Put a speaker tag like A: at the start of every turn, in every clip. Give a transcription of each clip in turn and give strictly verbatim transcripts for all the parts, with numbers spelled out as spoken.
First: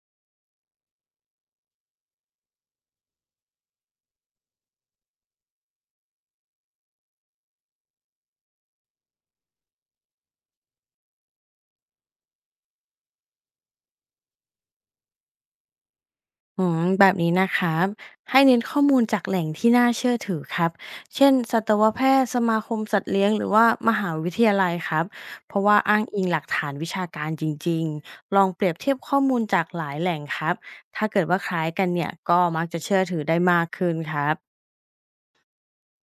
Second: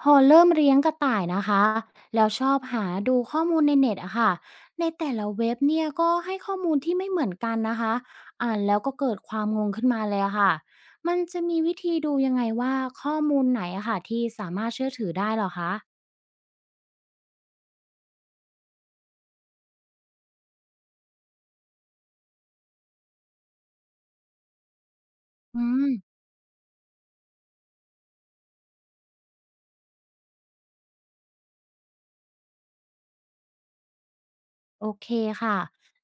A: พอเริ่มเลี้ยงกระต่ายนะคะแล้วชอบหาดูข้อมูลในเน็ตอะค่ะในแต่ละเว็บเนี่ยก็ให้ข้อมูลที่ไม่เหมือนกันนะคะอ่านแล้วก็เกิดความงงขึ้นมาเลยอะค่ะมันจะมีวิธีดูยังไงว่าข้อมูลไหนอะค่ะที่สามารถเชื่อถือได้เหรอคะ
B: อืมแบบนี้นะครับให้เน้นข้อมูลจากแหล่งที่น่าเชื่อถือครับเช่นสัตวแพทย์สมาคมสัตว์เลี้ยงหรือว่ามหาวิทยาลัยครับเพ
A: อื
B: ราะว่า
A: ม
B: อ้างอิงหลักฐานวิชาการจริงๆลองเปรียบเทียบข้อมูลจากหลายแหล่งครับถ้าเกิดว่าคล้ายกันเนี่ยก็มักจะเชื่อถือได้มากขึ้นครับ
A: โอเคค่ะ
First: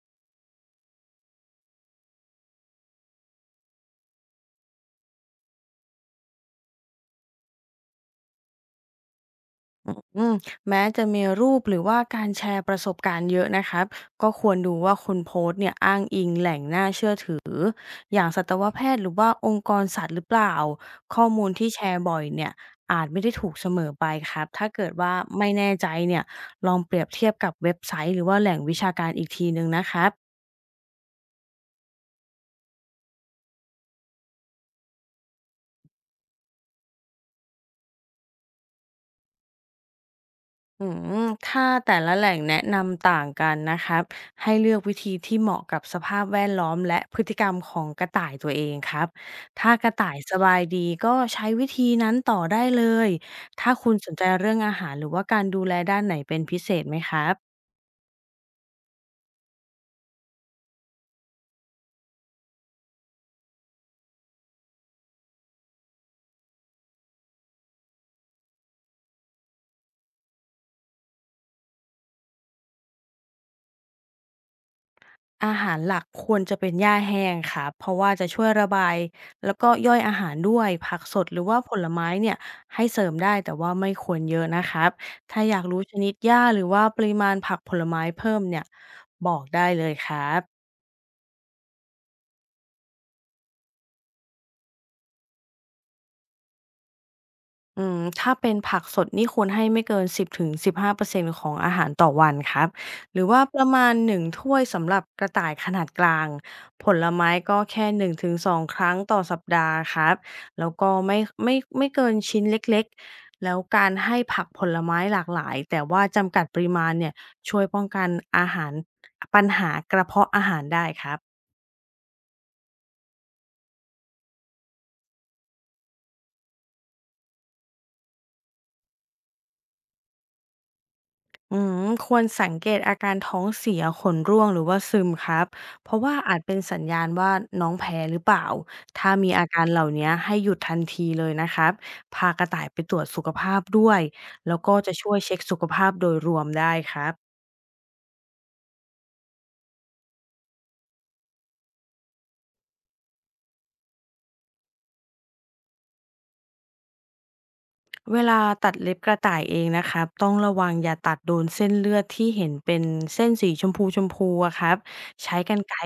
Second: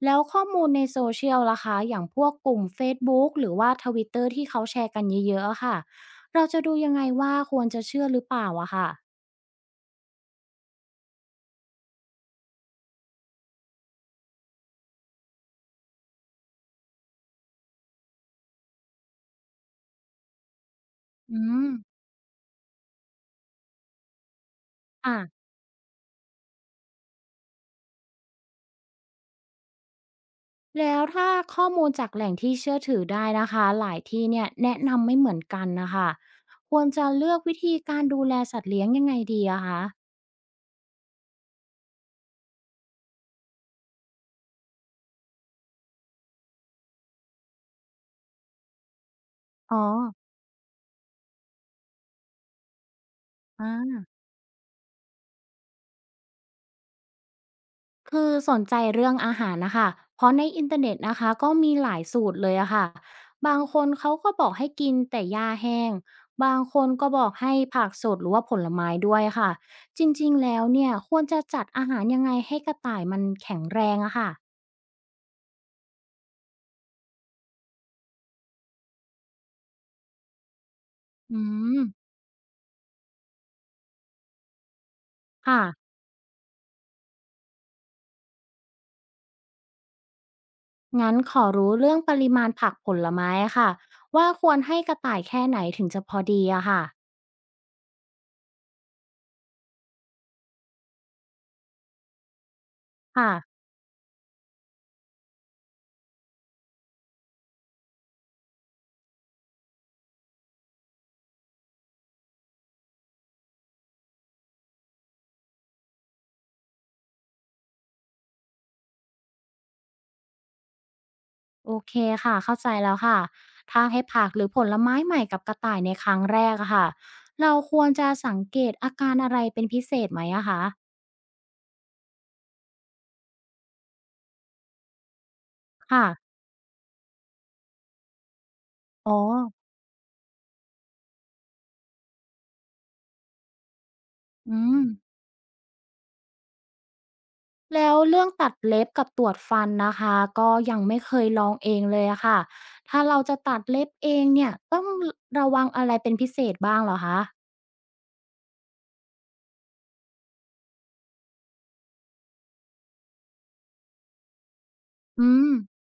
A: แล้วข้อมูลในโซเชียลล่ะคะอย่างพวกกลุ่ม Facebook หรือว่า Twitter ที่เขาแชร์กันเยอะๆอะค่ะเราจะดูยังไงว่าควรจะเชื่อหรือเปล่าอะค่ะ
B: อืมแม้จะมีรูปหรือว่าการแชร์ประสบการณ์เยอะนะครับก็ควรดูว่าคนโพสต์เนี่ยอ้างอิงแหล่งน่าเชื่อถืออย่างสัตวแพทย์หรือว่าองค์กรสัตว์หรือเปล่าข้อ
A: อื
B: มูล
A: ม
B: ที่แชร์บ่อยเนี่ยอาจไม่ได้ถูกเสมอไปครับถ้าเกิดว่า
A: ค่ะ
B: ไม่แน่ใจเนี่ยลองเปรียบเทียบกับเว็บไซต์หรือว่าแหล่งวิชาการอีกทีหนึ่งนะครับ
A: แล้วถ้าข้อมูลจากแหล่งที่เชื่อถือได้นะคะหลายที่เนี่ยแนะนำไม่เหมือนกันนะคะควรจะเลือกวิธีการดูแลสัตว์เลี้ยงยังไงดีอะคะ
B: อืมถ้าแต่ละแหล่งแนะนำต่างกันนะครับให้เลือกวิธีที่เหมาะกับสภาพแวดล้อมและพฤติกรรมของกระต่ายตัวเองครับถ้า
A: อ๋อ
B: กระต่ายสบายดีก็ใช้วิธีนั้นต่อได้เลยถ้าคุณ
A: อ่า
B: สนใจเรื่องอาหารหรือว่าการดูแลด้านไหนเป็นพิเศษไหมครับ
A: คือสนใจเรื่องอาหารนะคะเพราะในอินเทอร์เน็ตนะคะก็มีหลายสูตรเลยอะค่ะบางคนเขาก็บอกให้กินแต่หญ้าแห้งบางคนก็บอกให้ผักสดหรือว่าผลไม้ด้วยค่ะจริงๆแล้วเนี่ยควรจะจัดอาหารยังไงให้กระต่ายมันแข็งแรงอะค่ะ
B: อาหารหลักควรจะเป็นหญ้าแห้งค่ะเพราะว่าจะช่วยระบายแล้วก็ย่อยอาหารด้วยผักสดห
A: อื
B: รือว่าผ
A: ม
B: ลไม้เนี่ยให้เสริมได้แต่ว่าไม่ควรเยอะนะครับถ้าอ
A: ค่ะ
B: ยากรู้ชนิดหญ้าหรือว่าปริมาณผักผลไม้เพิ่มเนี่ยบอกได้เลยครับ
A: งั้นขอรู้เรื่องปริมาณผักผลไม้อะค่ะว่าควรให้กระต่ายแค่ไหนถึงจะพอดีอะค่ะ
B: อืมถ้าเป็นผักสดนี่ควรให้ไม่เกินสิบ-สิบห้าเปอร์เซ็นต์ของอาหารต่อวันครับหรือ
A: ค่ะ
B: ว่าประมาณหนึ่งถ้วยสำหรับกระต่ายขนาดกลางผลไม้ก็แค่หนึ่งถึงสองครั้งต่อสัปดาห์ครับแล้วก็ไม่ไม่ไม่เกินชิ้นเล็กๆแล้วการให้ผักผลไม้หลากหลายแต่ว่าจำกัดปริมาณเนี่ยช่วยป้องกันอาหารปัญหากระเพาะอาหารได้ครับ
A: โอเคค่ะเข้าใจแล้วค่ะถ้าให้ผักหรือผลไม้ใหม่กับกระต่ายในครั้งแรกอะค่ะเราควรจะสังเกตอาการอะไรเป็นพิเศษไหมอะคะ
B: อืมควรสังเกตอาการท้องเสียขนร่วงหรือว่าซึมครับเพราะ
A: ค่ะ
B: ว่าอาจเป็นสัญญาณว่าน้องแพ้หรือเปล่าถ้า
A: อ๋อ
B: มีอาการเหล่านี้ให้หยุดทันทีเลยนะครับพากระต่ายไปตรวจสุขภาพด้วยแล้
A: อื
B: วก็
A: ม
B: จะช่วยเช็คสุขภาพโดยรวมได้ครับ
A: แล้วเรื่องตัดเล็บกับตรวจฟันนะคะก็ยังไม่เคยลองเองเลยอะค่ะถ้าเราจะตัดเล็บเองเนี่ยต้องระวังอะไรเป็นพิเศษบ้างเหรอคะ
B: เวลาตัดเล็บกระต่ายเองนะครับต้องระวังอย่าตัดโดนเส้นเลือดที่เห็นเป็นเส้นสีชมพูชมพูอะครับ
A: อื
B: ใช้
A: ม
B: กรรไกร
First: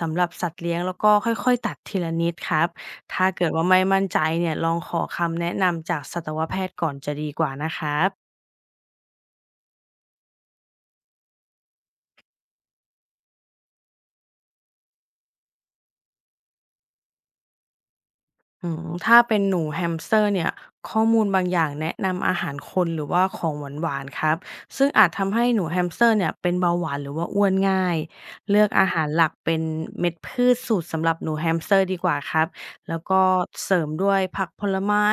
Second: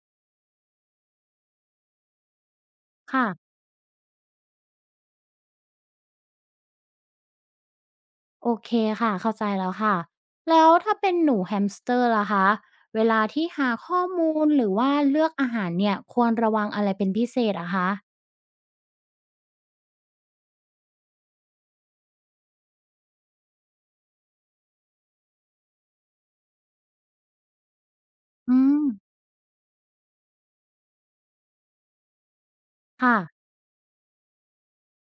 B: สำหรับสัตว์เลี้ยงแล้วก็ค่อยๆตัดทีละนิดครับถ้าเกิ
A: ค่ะ
B: ดว่าไม่มั่นใจเนี่ยลองขอคำแนะนำจากสัตวแพทย์ก่อนจะดีกว่านะครับ
A: โอเคค่ะเข้าใจแล้วค่ะแล้วถ้าเป็นหนูแฮมสเตอร์ล่ะคะเวลาที่หาข้อมูลหรือว่าเลือกอาหารเนี่ยควรระวังอะไรเป็นพิเศษอะคะ
B: อืมถ้าเป็นหนูแฮมสเตอร์เนี่ยข้อมูลบางอย่างแนะนำอาหารคนหรือว่าของหวานๆครับซึ่งอาจทำให้หนูแฮมสเตอร์เนี่ยเป็นเบาหวานหรือว่าอ้วนง่าย
A: อื
B: เลือก
A: ม
B: อาหารหลักเป็นเม็ดพืชสูตรสำหรับหนูแฮมสเตอร์ดีกว่าครับแล้ว
A: ค่ะ
B: ก็เสริมด้วยผักผลไม้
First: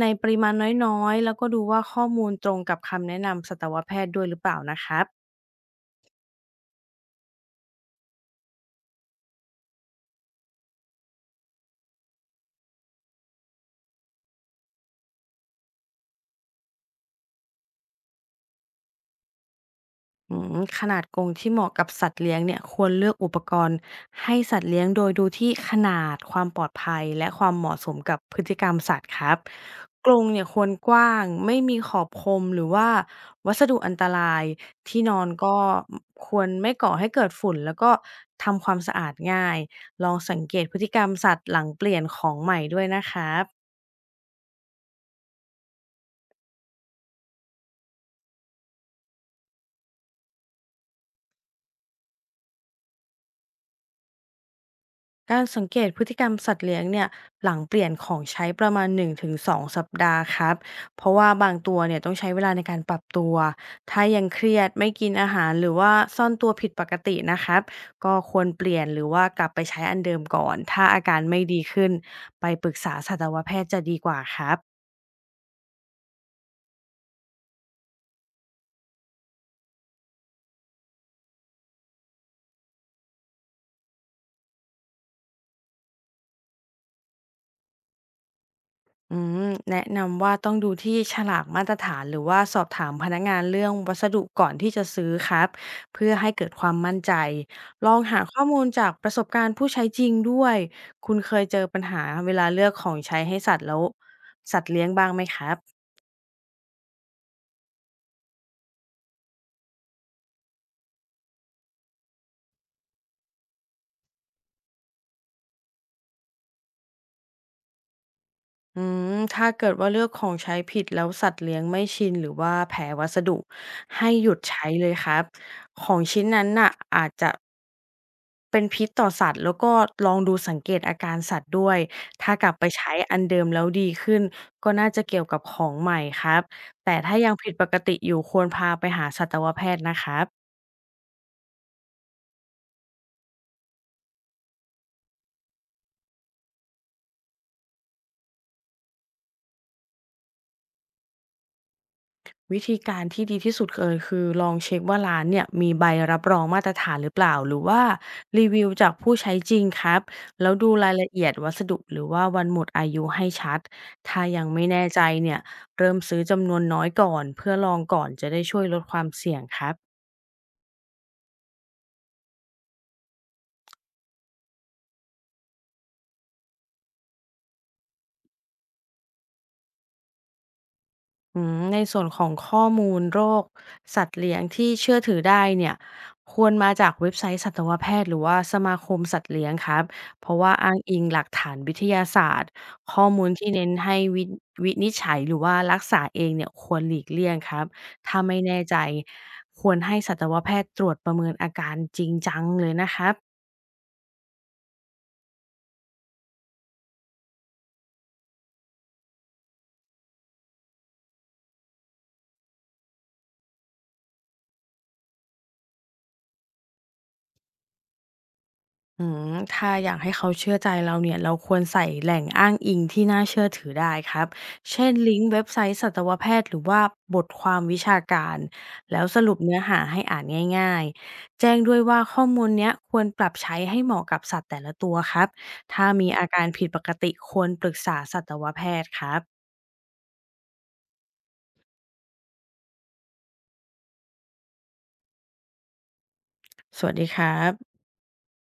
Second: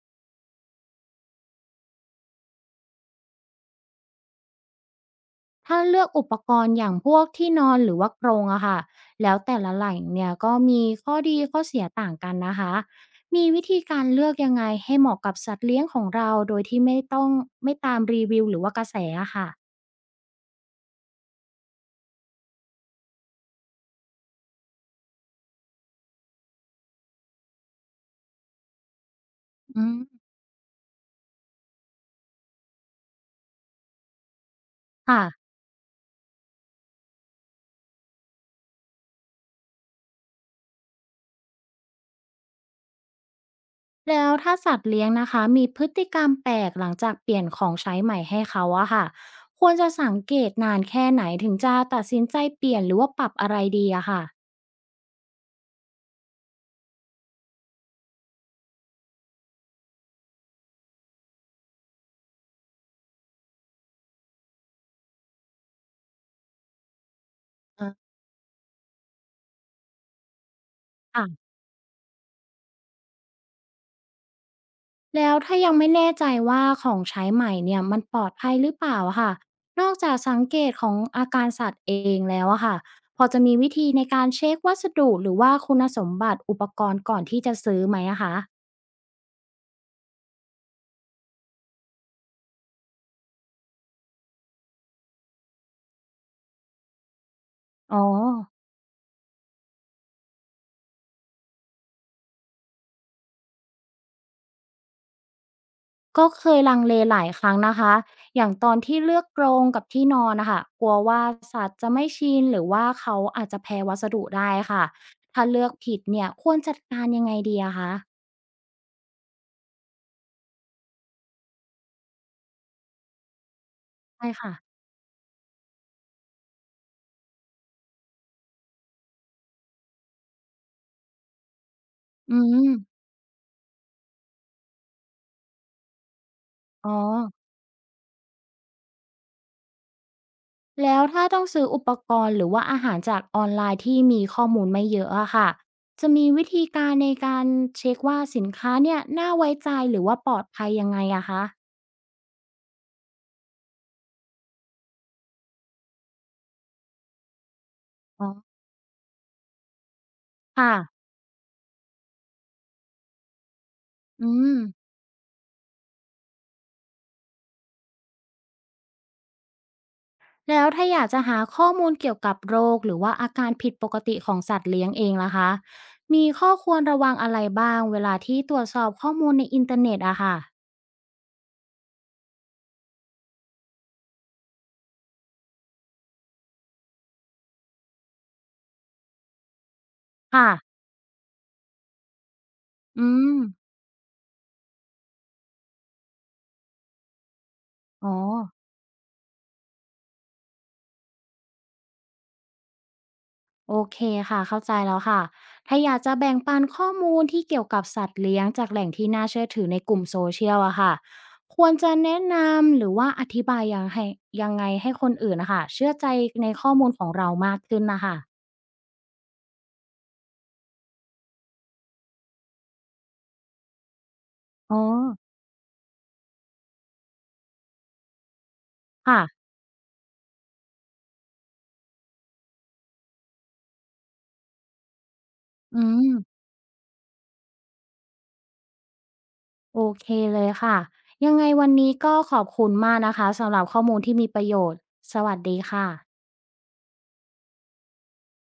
B: ในปริมาณน้อยๆแล้วก็ดูว่าข้อมูลตรงกับคำแนะนำสัตวแพทย์ด้วยหรือเปล่านะครับ
A: ถ้าเลือกอุปกรณ์อย่างพวกที่นอนหรือว่ากรงอะค่ะแล้วแต่ละแหล่งเนี่ยก็มีข้อดีข้อเสียต่างกันนะคะมีวิธีการเลือกยังไงให้เหมาะกับสัตว์เลี้ยงของเราโดยที่ไม่ต้องไม่ตามรีวิวหรือว่ากระแสอะค่ะ
B: อืมขนาดกรงที่เหมาะกับสัตว์เลี้ยงเนี่ยควรเลือกอุปกรณ์ให้สัตว์เลี้ยงโดยดูที่ขนาดความปลอดภัยและความเหมาะสมกับพฤติกรรมสัตว์ครับ
A: อื
B: กร
A: ม
B: งเนี่ยควรกว้างไม่มีขอบคมหรือว่าวัสดุอันตรายที่น
A: ค่ะ
B: อนก็ควรไม่ก่อให้เกิดฝุ่นแล้วก็ทำความสะอาดง่ายลองสังเกตพฤติกรรมสัตว์หลังเปลี่ยนของใหม่ด้วยนะครับ
A: แล้วถ้าสัตว์เลี้ยงนะคะมีพฤติกรรมแปลกหลังจากเปลี่ยนของใช้ใหม่ให้เขาอะค่ะควรจะสังเกตนานแค่ไหนถึงจะตัดสินใจเปลี่ยนหรือว่าปรับอะไรดีอะค่ะ
B: การสังเกตพฤติกรรมสัตว์เลี้ยงเนี่ยหลังเปลี่ยนของใช้ประมาณหนึ่งถึงสองสองสัปดาห์ครับเพราะว่าบางตัวเนี่ยต้องใช้เวลาในการปรับตัวถ้ายังเครียดไม่กินอาหารหรือว่าซ่อนตัวผิดปกตินะครับ
A: อ่า
B: ก็ควรเปลี่ยนหรือว่ากลับไปใช้อันเดิมก่อนถ้าอาการไม่
A: ค่ะ
B: ดีขึ้นไปปรึกษาสัตวแพทย์จะดีกว่าครับ
A: แล้วถ้ายังไม่แน่ใจว่าของใช้ใหม่เนี่ยมันปลอดภัยหรือเปล่าอะค่ะนอกจากสังเกตของอาการสัตว์เองแล้วอะค่ะพอจะมีวิธีในการเช็ควัสดุหรือว่าคุณสมบัติอุปกรณ์ก่อนที่จะซื้อไหมอะคะ
B: อืมแนะนำว่าต้องดูที่ฉลากมาตรฐานหรือว่าสอบถามพนักงานเรื่องวัสดุก่อนที่จะซื้อครับเพื่อให้เกิดความมั่นใจลอ
A: อ๋อ
B: งหาข้อมูลจากประสบการณ์ผู้ใช้จริงด้วยคุณเคยเจอปัญหาเวลาเลือกของใช้ให้สัตว์แล้วสัตว์เลี้ยงบ้างไหมครับ
A: ก็เคยลังเลหลายครั้งนะคะ อย่างตอนที่เลือกกรงกับที่นอนนะคะ กลัวว่าสัตว์จะไม่ชินหรือว่าเขาอาจจะแพ้วัสดุได้ค่ะถ้าเลือกผิดเนี่ยควรจัดการยังไงดีอะคะ
B: อืมถ้าเกิดว่าเลือกของใช้ผิดแล้วสัตว์เลี้ยงไม่ชินหรือว่าแพ้วัสดุให้ห
A: ใช่
B: ยุด
A: ค่ะ
B: ใช้เลยครับของชิ้นนั้นน่ะอาจจะ เป็นพิษต่อสัตว์แล้วก็ลองดูสังเกตอาการสัตว์ด้วย ถ้า
A: อื
B: กลับไป
A: ม
B: ใช้อันเดิมแล้วดีขึ้นก็น่าจะเกี่ยวกับของใหม่ครับ
A: อ๋อ
B: แต่ถ้ายังผิดปกติอยู่ควรพาไปหาสัตวแพทย์นะครับ
A: แล้วถ้าต้องซื้ออุปกรณ์หรือว่าอาหารจากออนไลน์ที่มีข้อมูลไม่เยอะอะค่ะจะมีวิธีการในการเช็กว่าสินค้าเนี่ยน่าไว้ใจหรือว่าปลอดภัยยังไงอะคะ
B: วิธีการที่ดีที่สุดเลยคือลองเช็คว่าร้านเนี่ยมีใบรับรองมาตรฐานหรือเปล่า หรือว่า
A: อ๋อ
B: รีวิวจากผู้ใช้จริงครับแล้ว
A: ค่ะ
B: ดูรายละเอียดวัสดุหรือว่าวันหมดอายุให้ชัดถ้า
A: อื
B: ยัง
A: ม
B: ไม่แน่ใจเนี่ยเริ่มซื้อจำนวนน้อยก่อนเพื่อลองก่อนจะได้ช่วยลดความเสี่ยงครับ
A: แล้วถ้าอยากจะหาข้อมูลเกี่ยวกับโรคหรือว่าอาการผิดปกติของสัตว์เลี้ยงเองล่ะคะมีข้อควรระวังอะไรบ้างเวลาที่ตรวจสอบข้อมูลในอินเทอร์เน็ตอะค่ะ
B: อืมในส่วนของข้อมูลโรคสัตว์เลี้ยงที่เชื่อถือได้เนี่ยควรมาจากเว็บไซต์สัตวแพทย์หรือว่าสมาคมสัตว์เลี้ยงครับเพราะ
A: ค่ะ
B: ว่าอ้างอิงหลักฐานวิทยาศาสตร์ข้อ
A: อื
B: มูล
A: ม
B: ที่เน้นให้วิวินิจฉัยหรือว่ารักษาเองเนี่ยควรหลีกเลี่ยงครับ
A: อ๋อ
B: ถ้าไม่แน่ใจควรให้สัตวแพทย์ตรวจประเมินอาการจริงจังเลยนะครับ
A: โอเคค่ะเข้าใจแล้วค่ะถ้าอยากจะแบ่งปันข้อมูลที่เกี่ยวกับสัตว์เลี้ยงจากแหล่งที่น่าเชื่อถือในกลุ่มโซเชียลอะค่ะควรจะแนะนำหรือว่าอธิบายยังให้ยังไงให้คนอื่นนะคะเชื่อใจในข้อมูลของเรามากขึ้นนะคะ
B: อืมถ้าอยากให้เขาเชื่อใจเราเนี่ยเราควรใส่แหล่งอ้างอิงที่น่าเชื่อถือได้ครับ
A: อ๋อ
B: เช่นลิงก์เว็บไซต์สัตวแพทย์หรือว่าบทความวิชาการแล้วสรุป
A: ค่ะ
B: เนื้อหาให้อ่านง่ายๆแจ้งด้วยว่าข้อมูลเนี้ยควรปรับใช้ให้เหมาะกับสัตว์แต่ละตัวครับ
A: อื
B: ถ้ามีอา
A: ม
B: การผิดปกติควรปรึกษาสัตวแพทย์ครับ
A: โอเคเลยค่ะยังไงวันนี้ก็ขอบคุณมากนะคะสำหรับข้อมูลที่มีประโยชน์สวัสดีค่ะ
B: สวัสดีครับ